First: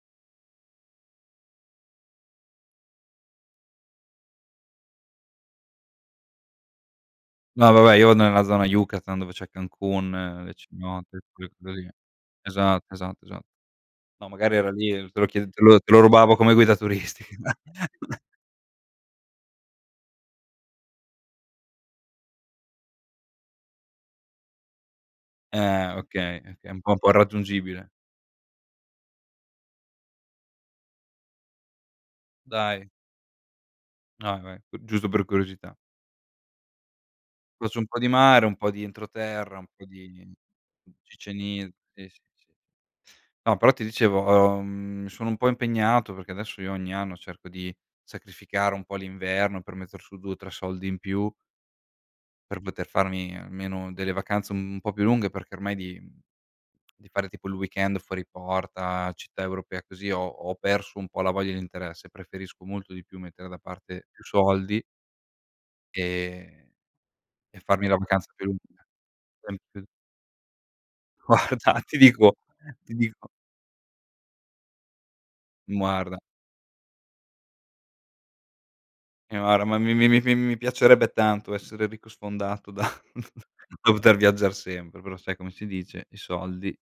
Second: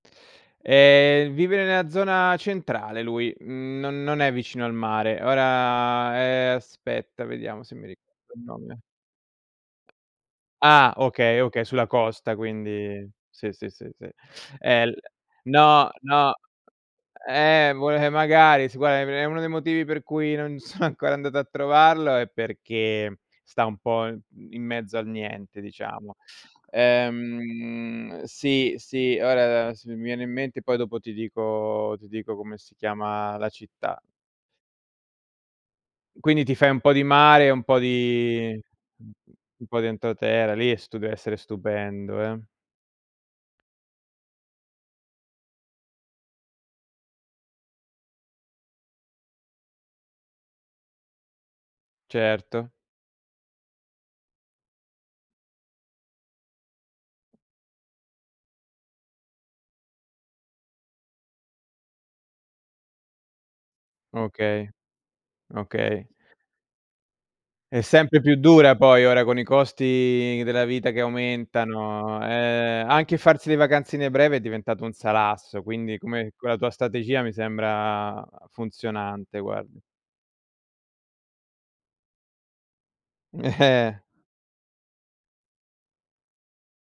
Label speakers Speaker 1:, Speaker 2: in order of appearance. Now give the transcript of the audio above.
Speaker 1: Ehm, vive nella zona centrale lui, n non è vicino al mare. Ora ehm, aspetta vediamo
Speaker 2: No,
Speaker 1: se mi
Speaker 2: vabbè, io vado
Speaker 1: ricordo il
Speaker 2: nella zona
Speaker 1: nome
Speaker 2: Yucatan dove c'è Cancún e
Speaker 1: Ah,
Speaker 2: Cenotes,
Speaker 1: okay,
Speaker 2: que
Speaker 1: okay,
Speaker 2: quelle
Speaker 1: sulla
Speaker 2: lì.
Speaker 1: costa
Speaker 2: Esatto,
Speaker 1: quindi
Speaker 2: esatto, esa
Speaker 1: sì, sì, sì, sì.
Speaker 2: no, magari era
Speaker 1: E
Speaker 2: lì,
Speaker 1: il
Speaker 2: te lo chied te lo
Speaker 1: no,
Speaker 2: te lo
Speaker 1: no.
Speaker 2: rubavo come guida turistica.
Speaker 1: Eh, vole magari, si guarda, em è uno dei motivi per cui non sono ancora andato a trovarlo è perché sta un po', mhmm, in mezzo al niente,
Speaker 2: Eh,
Speaker 1: diciamo.
Speaker 2: okay, oka è un po' un po' raggiungibile.
Speaker 1: Ehm, sì, sì, ora se mi viene in mente poi dopo ti dico ti dico come si
Speaker 2: Dai.
Speaker 1: chiama la città.
Speaker 2: Ah, vabbè, g giusto per curiosità.
Speaker 1: Quindi ti fai un po' di mare, un
Speaker 2: Faccio
Speaker 1: po'
Speaker 2: un po' di mare, un
Speaker 1: di
Speaker 2: po' di
Speaker 1: mhmm,
Speaker 2: entroterra,
Speaker 1: un
Speaker 2: un
Speaker 1: po'
Speaker 2: po'
Speaker 1: di entro
Speaker 2: di
Speaker 1: terra, lì è
Speaker 2: [unintelligible]
Speaker 1: stude
Speaker 2: sì,
Speaker 1: essere
Speaker 2: sì, sì.
Speaker 1: stupendo, eh?
Speaker 2: No però ti dicevo, uhm, sono un po' impegnato perché adesso io ogni anno cerco di sacrificare un po' l'inverno per metter su 2 o 3 soldi in più per
Speaker 1: Certo.
Speaker 2: poter farmi almeno delle vacanze un po' più lunghe, perché ormai di di fare tipo il weekend fuori porta, città europea, così ho ho perso un po' la voglia e l'interesse. Preferisco molto di più mettere da parte più
Speaker 1: Okay,
Speaker 2: soldi
Speaker 1: okay.
Speaker 2: e e
Speaker 1: È
Speaker 2: farmi la
Speaker 1: sempre
Speaker 2: vacanza
Speaker 1: più
Speaker 2: più
Speaker 1: dura
Speaker 2: lunga.
Speaker 1: poi, ora con i
Speaker 2: [unintelligible]
Speaker 1: costi della vita che
Speaker 2: Guarda, ti
Speaker 1: aumentano.
Speaker 2: dico
Speaker 1: Eh,
Speaker 2: ti
Speaker 1: anche
Speaker 2: dico
Speaker 1: farsi le vacanzine breve è diventato un salasso, quindi
Speaker 2: Guarda
Speaker 1: come quella tua strategia mi sembra
Speaker 2: Eh,
Speaker 1: funzionante,
Speaker 2: guarda, ma
Speaker 1: guarda.
Speaker 2: mi mi mi mi piacerebbe tanto essere ricco sfondato da da
Speaker 1: Eh.
Speaker 2: poter viaggiare sempre, però sai come si dice? I soldi